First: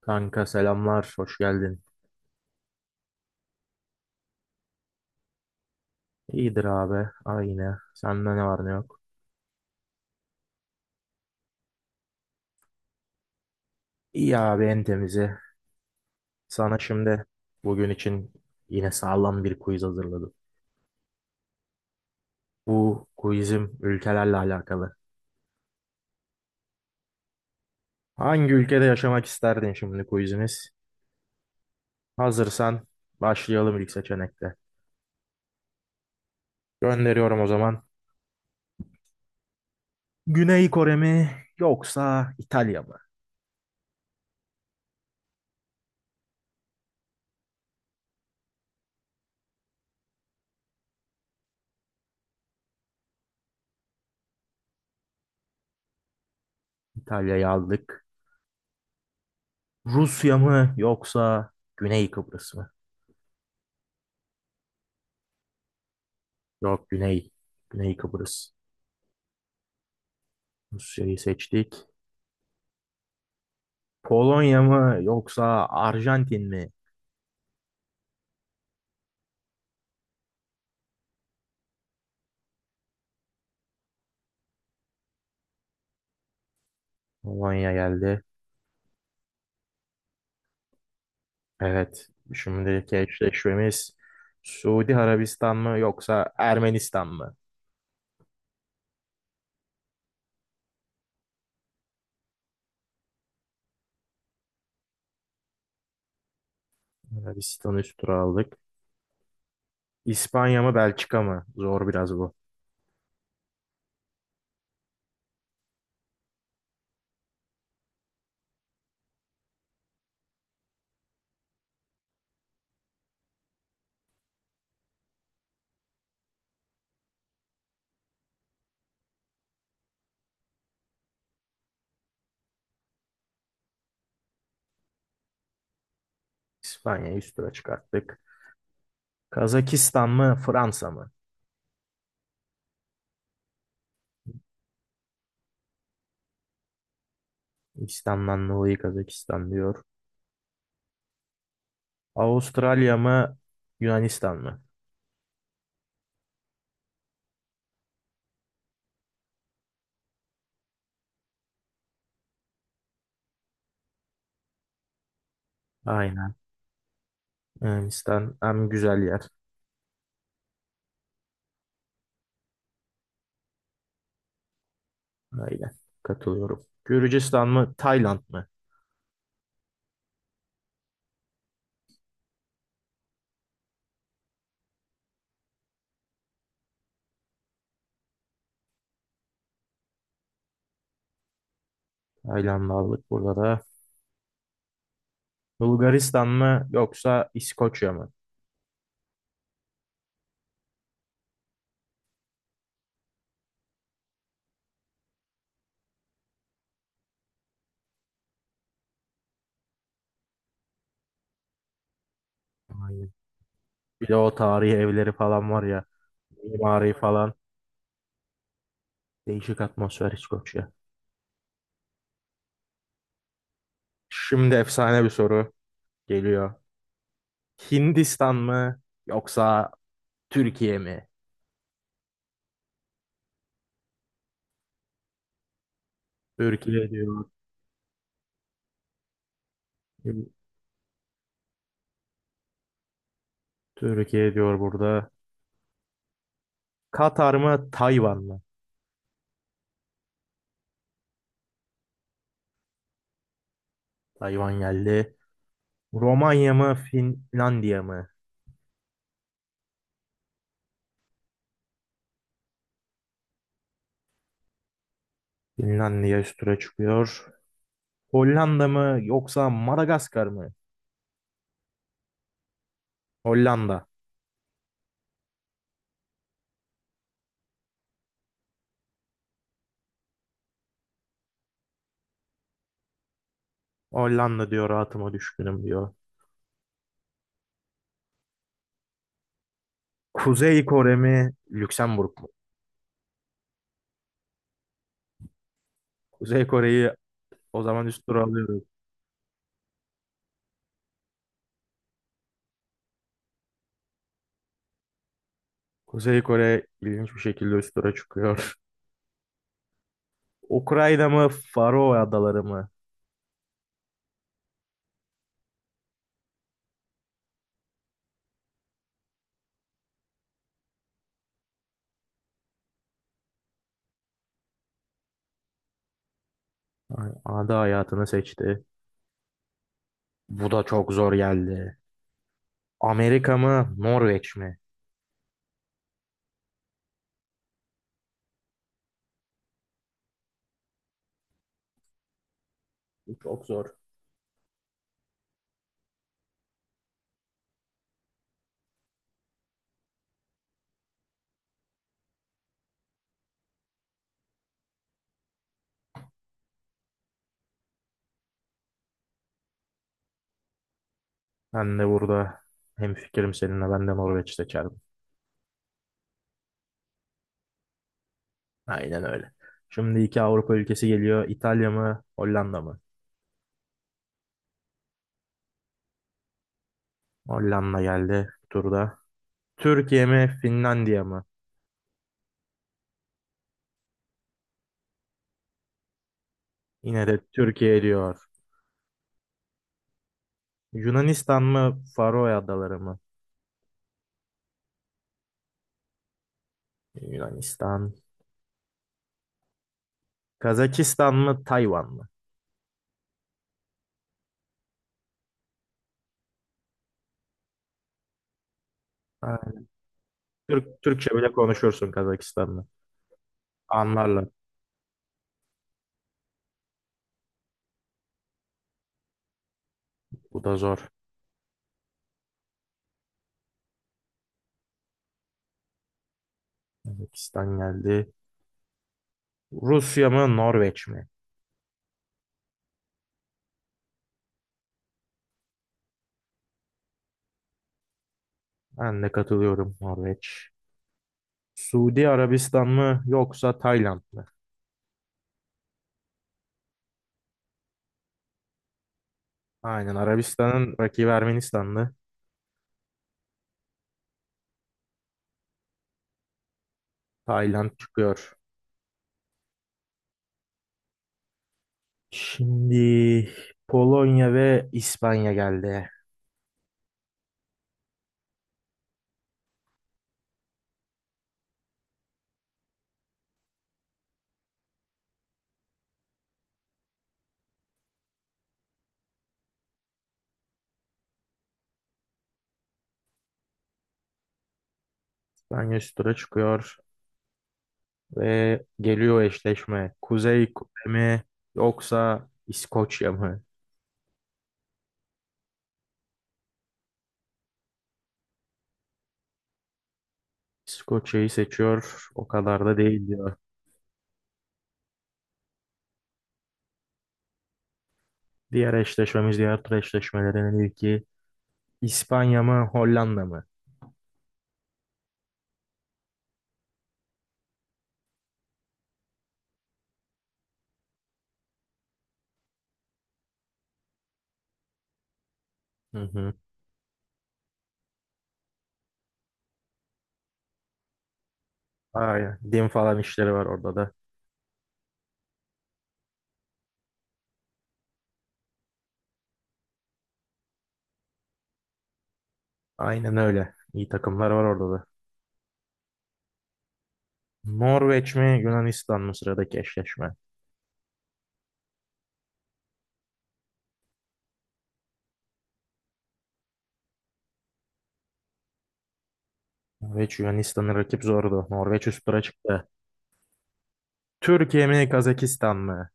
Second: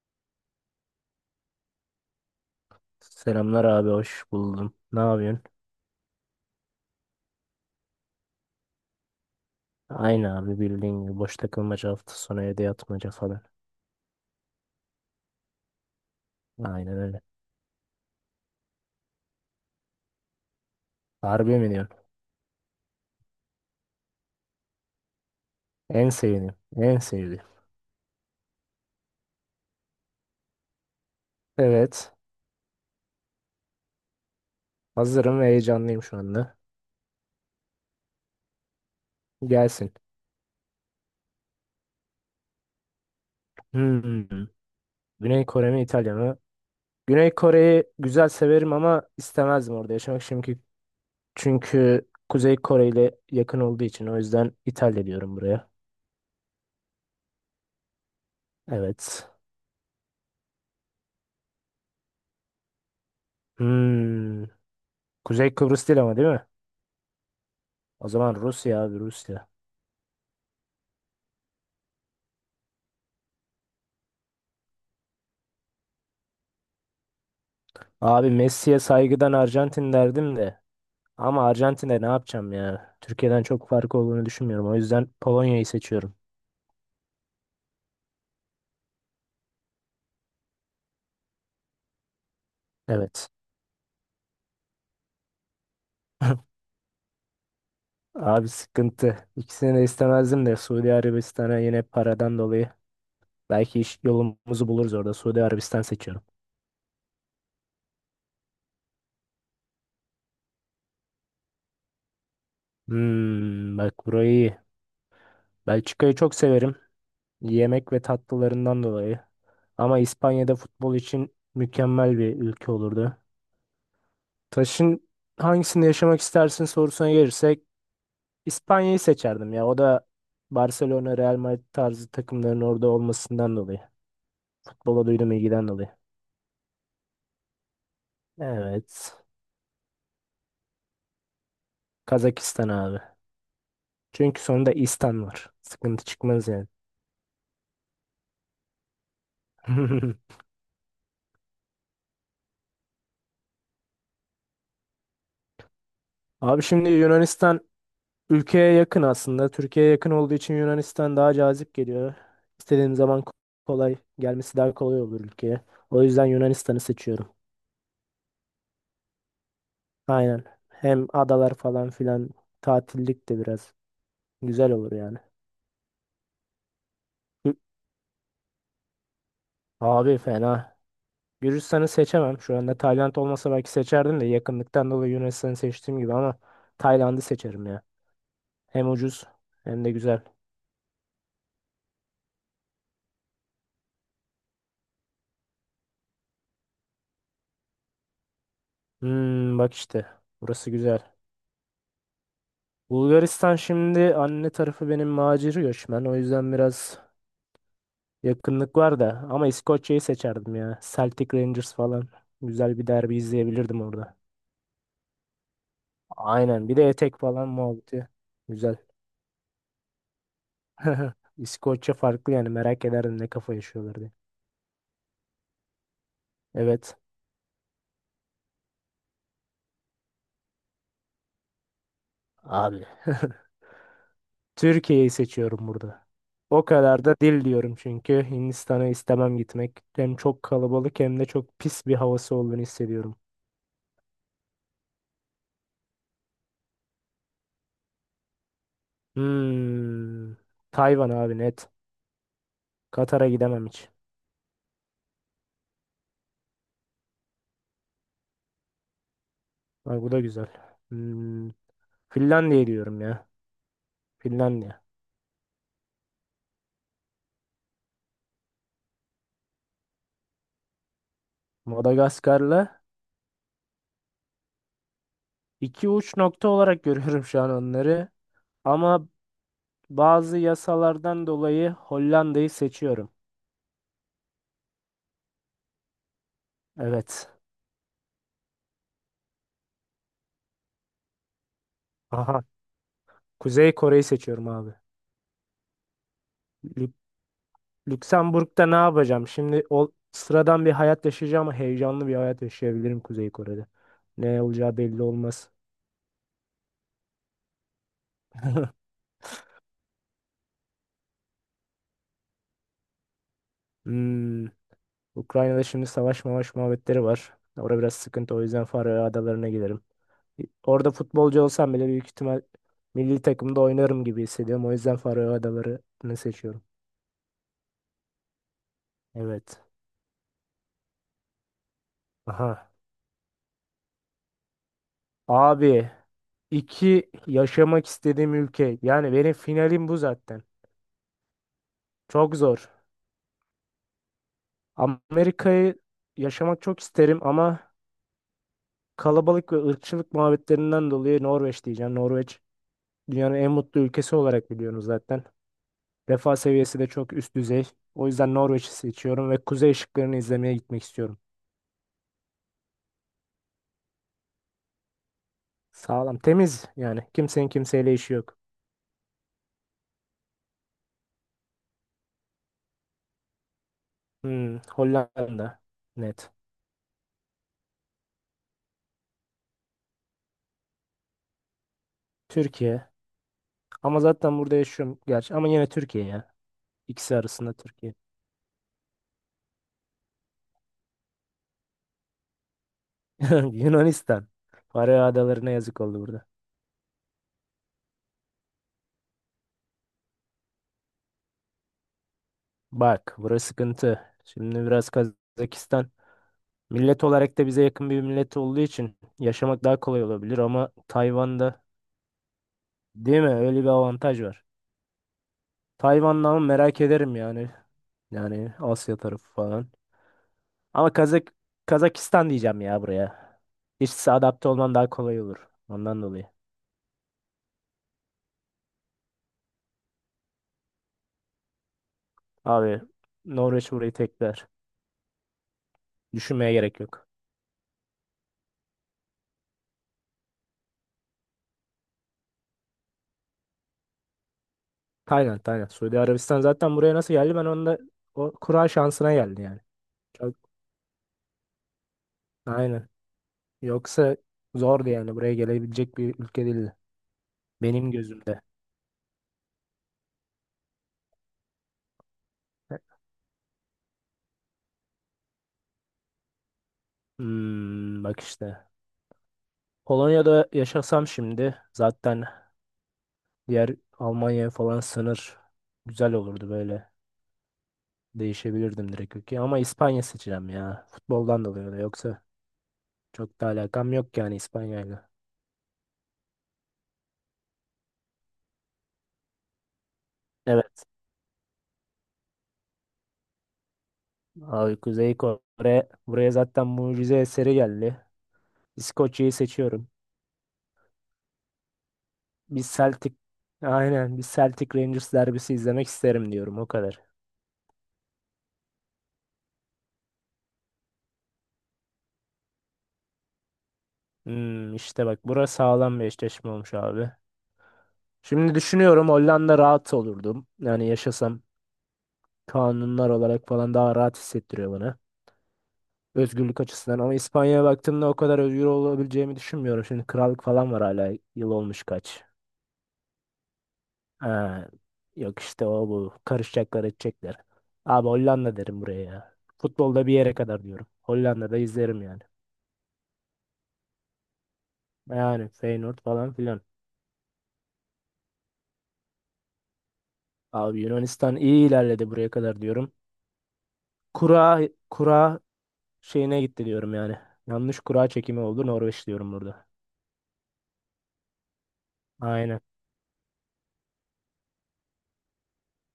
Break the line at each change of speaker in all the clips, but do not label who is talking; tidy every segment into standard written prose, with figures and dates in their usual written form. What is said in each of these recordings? Kanka selamlar, hoş geldin.
Selamlar abi hoş buldum. Ne yapıyorsun?
İyidir abi, aynı. Sende ne var ne yok?
Aynı abi bildiğin gibi boş takılmaca hafta sonu evde yatmaca falan.
İyi abi en temizi. Sana
Aynen öyle.
şimdi bugün için yine sağlam bir quiz hazırladım.
Harbi mi diyorsun?
Bu quizim ülkelerle alakalı.
En sevdiğim. En sevdiğim.
Hangi ülkede yaşamak isterdin şimdi quizimiz?
Evet.
Hazırsan başlayalım ilk seçenekte.
Hazırım ve heyecanlıyım şu anda.
Gönderiyorum o zaman.
Gelsin.
Güney Kore mi yoksa İtalya mı?
Hmm. Güney Kore mi İtalya mı? Güney Kore'yi güzel severim ama istemezdim orada yaşamak çünkü Kuzey Kore ile yakın olduğu için o yüzden İtalya diyorum buraya.
İtalya'yı aldık.
Evet.
Rusya mı yoksa Güney Kıbrıs mı?
Hmm. Kuzey Kıbrıs değil ama değil mi?
Yok Güney. Güney
O zaman
Kıbrıs.
Rusya abi Rusya.
Rusya'yı seçtik. Polonya mı yoksa Arjantin mi?
Abi Messi'ye saygıdan Arjantin derdim de. Ama Arjantin'e ne yapacağım ya? Türkiye'den çok farkı olduğunu düşünmüyorum. O yüzden Polonya'yı seçiyorum.
Polonya geldi. Evet. Şimdiki
Evet.
eşleşmemiz Suudi Arabistan mı yoksa Ermenistan mı?
Abi sıkıntı. İkisini de istemezdim de Suudi Arabistan'a yine paradan dolayı. Belki iş yolumuzu buluruz orada. Suudi Arabistan seçiyorum.
Arabistan'ı üst tura aldık. İspanya mı Belçika mı? Zor biraz bu.
Bak burayı iyi. Belçika'yı çok severim. Yemek ve tatlılarından dolayı. Ama İspanya'da futbol için mükemmel bir ülke olurdu. Taş'ın hangisinde yaşamak istersin sorusuna gelirsek İspanya'yı seçerdim ya. O da Barcelona, Real Madrid tarzı takımların orada olmasından dolayı. Futbola duyduğum ilgiden dolayı.
İspanya'yı üst tura çıkarttık.
Evet.
Kazakistan mı Fransa mı?
Kazakistan abi. Çünkü sonunda İstan var. Sıkıntı çıkmaz yani.
İslam'dan dolayı Kazakistan diyor. Avustralya mı Yunanistan mı?
Abi şimdi Yunanistan ülkeye yakın aslında. Türkiye'ye yakın olduğu için Yunanistan daha cazip geliyor. İstediğim zaman kolay gelmesi daha kolay olur ülkeye. O yüzden
Aynen.
Yunanistan'ı seçiyorum.
Yunanistan en güzel yer.
Aynen. Hem adalar falan filan tatillik de biraz güzel olur yani.
Aynen. Katılıyorum. Gürcistan
Hı.
mı? Tayland mı?
Abi fena. Gürcistan'ı seçemem. Şu anda Tayland olmasa belki seçerdim de yakınlıktan dolayı Yunanistan'ı seçtiğim gibi ama Tayland'ı seçerim ya. Hem ucuz hem de güzel.
Tayland'ı aldık burada da. Bulgaristan mı? Yoksa İskoçya mı?
Bak işte burası güzel. Bulgaristan şimdi anne tarafı benim macir göçmen. O yüzden biraz yakınlık var da ama İskoçya'yı seçerdim ya. Celtic Rangers falan. Güzel bir
Aynen.
derbi izleyebilirdim
Bir de
orada.
o tarihi evleri falan var ya.
Aynen bir de
Mimari
etek
falan.
falan muhabbeti. Güzel.
Değişik atmosfer İskoçya.
İskoçya farklı yani merak ederdim ne kafa yaşıyorlar diye.
Şimdi efsane bir soru geliyor.
Evet
Hindistan mı? Yoksa Türkiye mi?
abi. Türkiye'yi seçiyorum burada. O
Türkiye
kadar da
diyor.
dil diyorum çünkü Hindistan'a istemem gitmek. Hem çok kalabalık hem de çok pis bir havası olduğunu hissediyorum.
Türkiye diyor burada. Katar mı? Tayvan mı?
Hmm. Tayvan abi net. Katar'a gidemem hiç.
Tayvan geldi. Romanya mı? Finlandiya mı?
Bak bu da güzel. Hmm. Finlandiya diyorum ya. Finlandiya.
Finlandiya üst tura çıkıyor. Hollanda mı yoksa Madagaskar mı?
Madagaskar'la
Hollanda.
iki uç nokta olarak görüyorum şu an onları. Ama bazı yasalardan dolayı Hollanda'yı seçiyorum.
Hollanda diyor rahatıma düşkünüm diyor.
Evet.
Kuzey Kore mi Lüksemburg mu?
Aha. Kuzey Kore'yi seçiyorum abi.
Kuzey Kore'yi o zaman üst tura alıyoruz.
Lüksemburg'da ne yapacağım? Şimdi o sıradan bir hayat yaşayacağım ama heyecanlı bir hayat yaşayabilirim Kuzey Kore'de. Ne olacağı belli olmaz.
Kuzey Kore ilginç bir şekilde üst tura çıkıyor. Ukrayna mı Faroe Adaları mı?
Hmm, Ukrayna'da şimdi savaş mavaş muhabbetleri var. Orada biraz sıkıntı o yüzden Faroe Adaları'na giderim. E, orada futbolcu olsam bile büyük ihtimal milli takımda oynarım gibi hissediyorum. O yüzden Faroe Adaları'nı seçiyorum.
Ay, Ada hayatını seçti.
Evet.
Bu da çok zor geldi.
Aha.
Amerika mı Norveç mi?
Abi iki yaşamak istediğim ülke. Yani benim finalim bu zaten. Çok zor.
Bu çok zor.
Amerika'yı yaşamak çok isterim ama kalabalık ve ırkçılık muhabbetlerinden dolayı Norveç diyeceğim. Norveç dünyanın en mutlu ülkesi olarak biliyorsunuz zaten. Refah seviyesi de çok üst düzey. O yüzden Norveç'i seçiyorum ve kuzey ışıklarını izlemeye gitmek istiyorum.
Ben de burada hemfikirim seninle ben de Norveç seçerim.
Sağlam, temiz yani. Kimsenin kimseyle işi yok.
Aynen öyle. Şimdi iki Avrupa ülkesi geliyor. İtalya mı, Hollanda mı?
Hollanda net.
Hollanda geldi bu turda. Türkiye mi, Finlandiya mı?
Türkiye. Ama zaten burada yaşıyorum gerçi. Ama yine Türkiye ya.
Yine
İkisi
de
arasında
Türkiye
Türkiye.
diyor. Yunanistan mı, Faroe Adaları mı?
Yunanistan. Faroe Adaları'na yazık oldu burada.
Yunanistan. Kazakistan mı, Tayvan mı?
Bak burası sıkıntı. Şimdi biraz Kazakistan millet olarak da bize yakın bir millet olduğu için
Ha,
yaşamak daha kolay olabilir ama
Türkçe bile
Tayvan'da
konuşursun Kazakistan'la.
değil mi? Öyle bir avantaj
Anlarlar.
var. Tayvan'da ama merak ederim yani. Yani Asya tarafı falan.
Bu da zor.
Ama Kazakistan diyeceğim ya buraya. İşte adapte olman daha kolay olur. Ondan dolayı.
Kazakistan geldi. Rusya mı, Norveç mi?
Abi Norveç burayı tekrar. Düşünmeye gerek yok.
Ben de katılıyorum Norveç. Suudi Arabistan mı yoksa Tayland mı?
Tayland, Tayland. Suudi Arabistan zaten buraya nasıl geldi? Ben onda o kura şansına geldi yani.
Aynen
Çok,
Arabistan'ın rakibi Ermenistan'dı.
aynen. Yoksa zordu yani buraya gelebilecek bir ülke değildi.
Tayland
Benim
çıkıyor.
gözümde.
Şimdi Polonya ve İspanya geldi.
Hmm, bak işte. Polonya'da yaşasam şimdi zaten diğer Almanya'ya falan sınır güzel olurdu böyle. Değişebilirdim direkt ülke ama İspanya seçeceğim ya. Futboldan dolayı da yoksa çok da alakam yok yani İspanya'yla.
İspanya üst tura çıkıyor ve geliyor eşleşme. Kuzey Kore
Evet.
mi yoksa İskoçya mı?
Abi Kuzey Kore buraya zaten mucize eseri geldi. İskoçya'yı seçiyorum.
İskoçya'yı seçiyor. O
Bir
kadar da değil
Celtic
diyor.
aynen bir Celtic Rangers derbisi izlemek isterim diyorum o kadar.
Diğer eşleşmemiz, diğer tur eşleşmelerinin ilki İspanya mı Hollanda mı?
İşte bak burası sağlam bir eşleşme olmuş abi. Şimdi düşünüyorum Hollanda rahat olurdum. Yani yaşasam kanunlar olarak falan daha rahat hissettiriyor bana.
Hı hı.
Özgürlük açısından ama İspanya'ya baktığımda o kadar özgür olabileceğimi düşünmüyorum. Şimdi krallık falan var hala yıl olmuş kaç.
Aynen. Din falan işleri var orada da.
Ha, yok işte o bu karışacaklar edecekler. Abi Hollanda derim buraya ya. Futbolda bir yere kadar diyorum. Hollanda'da izlerim yani.
Aynen öyle. İyi takımlar var orada da.
Yani Feyenoord falan filan.
Norveç mi Yunanistan mı sıradaki eşleşme?
Abi Yunanistan iyi ilerledi buraya kadar diyorum. Kura kura şeyine gitti diyorum yani. Yanlış kura çekimi oldu Norveç diyorum burada.
Norveç Yunanistan'ı rakip zordu. Norveç üst tura
Aynen.
çıktı. Türkiye mi Kazakistan mı?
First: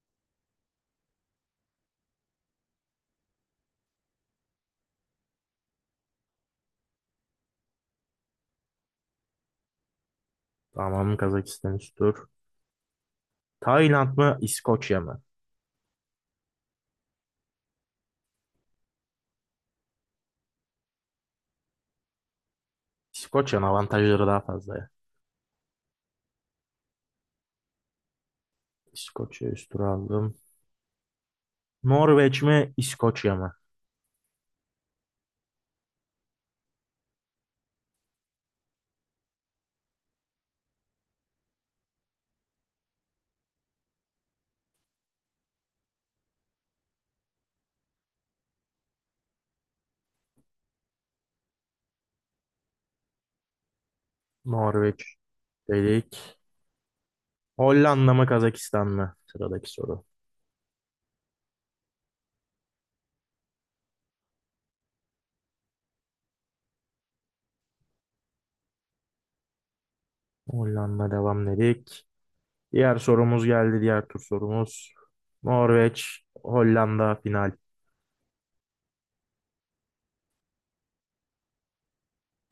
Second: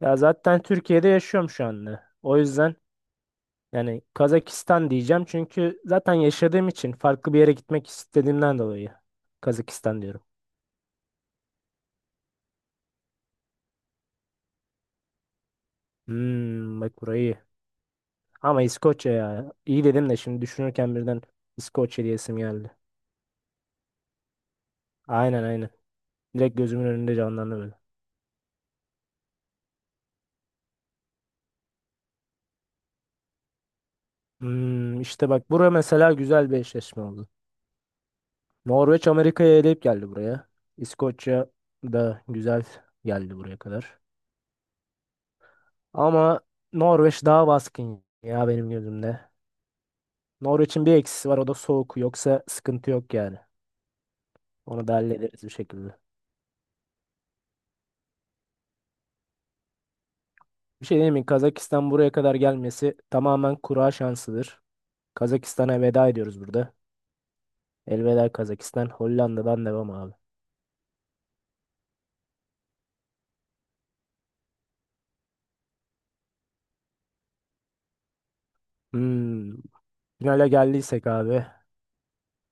Ya zaten Türkiye'de yaşıyorum şu anda. O yüzden yani Kazakistan diyeceğim çünkü zaten yaşadığım için farklı bir yere gitmek istediğimden dolayı Kazakistan diyorum.
Tamam Kazakistan üst tur. Tayland mı İskoçya mı?
Hmm, bak burayı iyi. Ama İskoçya ya. İyi dedim de şimdi düşünürken birden İskoçya diyesim geldi.
İskoçya'nın avantajları daha fazla ya.
Aynen aynen. Direkt gözümün önünde canlandı böyle.
İskoçya üst tura aldım. Norveç mi İskoçya mı?
İşte bak bura mesela güzel bir eşleşme oldu. Norveç Amerika'yı eleyip geldi buraya. İskoçya da güzel geldi buraya kadar. Ama Norveç daha baskın ya benim gözümde. Norveç'in bir eksisi var o da soğuk. Yoksa sıkıntı yok yani. Onu da
Norveç
hallederiz bir şekilde.
dedik. Hollanda mı Kazakistan mı? Sıradaki soru.
Bir şey diyeyim mi? Kazakistan buraya kadar gelmesi tamamen kura şansıdır. Kazakistan'a veda ediyoruz burada. Elveda Kazakistan. Hollanda'dan devam abi.
Hollanda devam dedik. Diğer sorumuz geldi. Diğer tur sorumuz. Norveç, Hollanda final.
Hmm. Finale geldiysek abi.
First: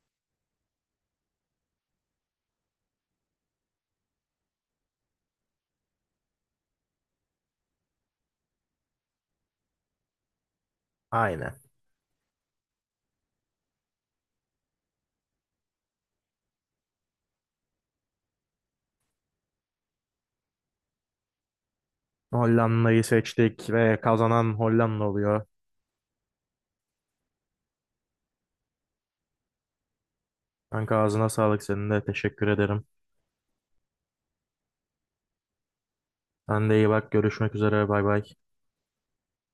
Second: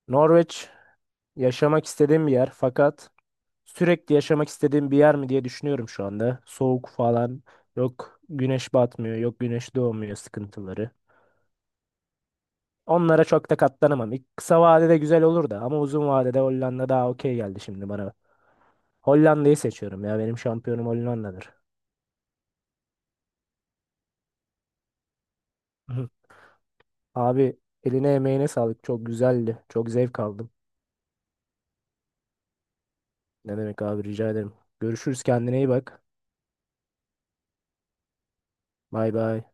Norveç yaşamak istediğim bir yer fakat sürekli yaşamak istediğim bir yer mi diye düşünüyorum şu anda. Soğuk falan yok, güneş batmıyor, yok güneş doğmuyor sıkıntıları.
Aynen.
Onlara çok da katlanamam. İlk kısa vadede güzel olur da ama uzun vadede Hollanda daha okey geldi şimdi bana. Hollanda'yı seçiyorum ya benim şampiyonum Hollanda'dır.
Hollanda'yı seçtik ve kazanan Hollanda oluyor.
Hı. Abi eline emeğine sağlık çok güzeldi. Çok zevk aldım.
Kanka ağzına sağlık senin de teşekkür ederim.
Ne demek abi rica ederim. Görüşürüz kendine iyi bak.
Sen de iyi bak görüşmek üzere bay bay.
Bay bay.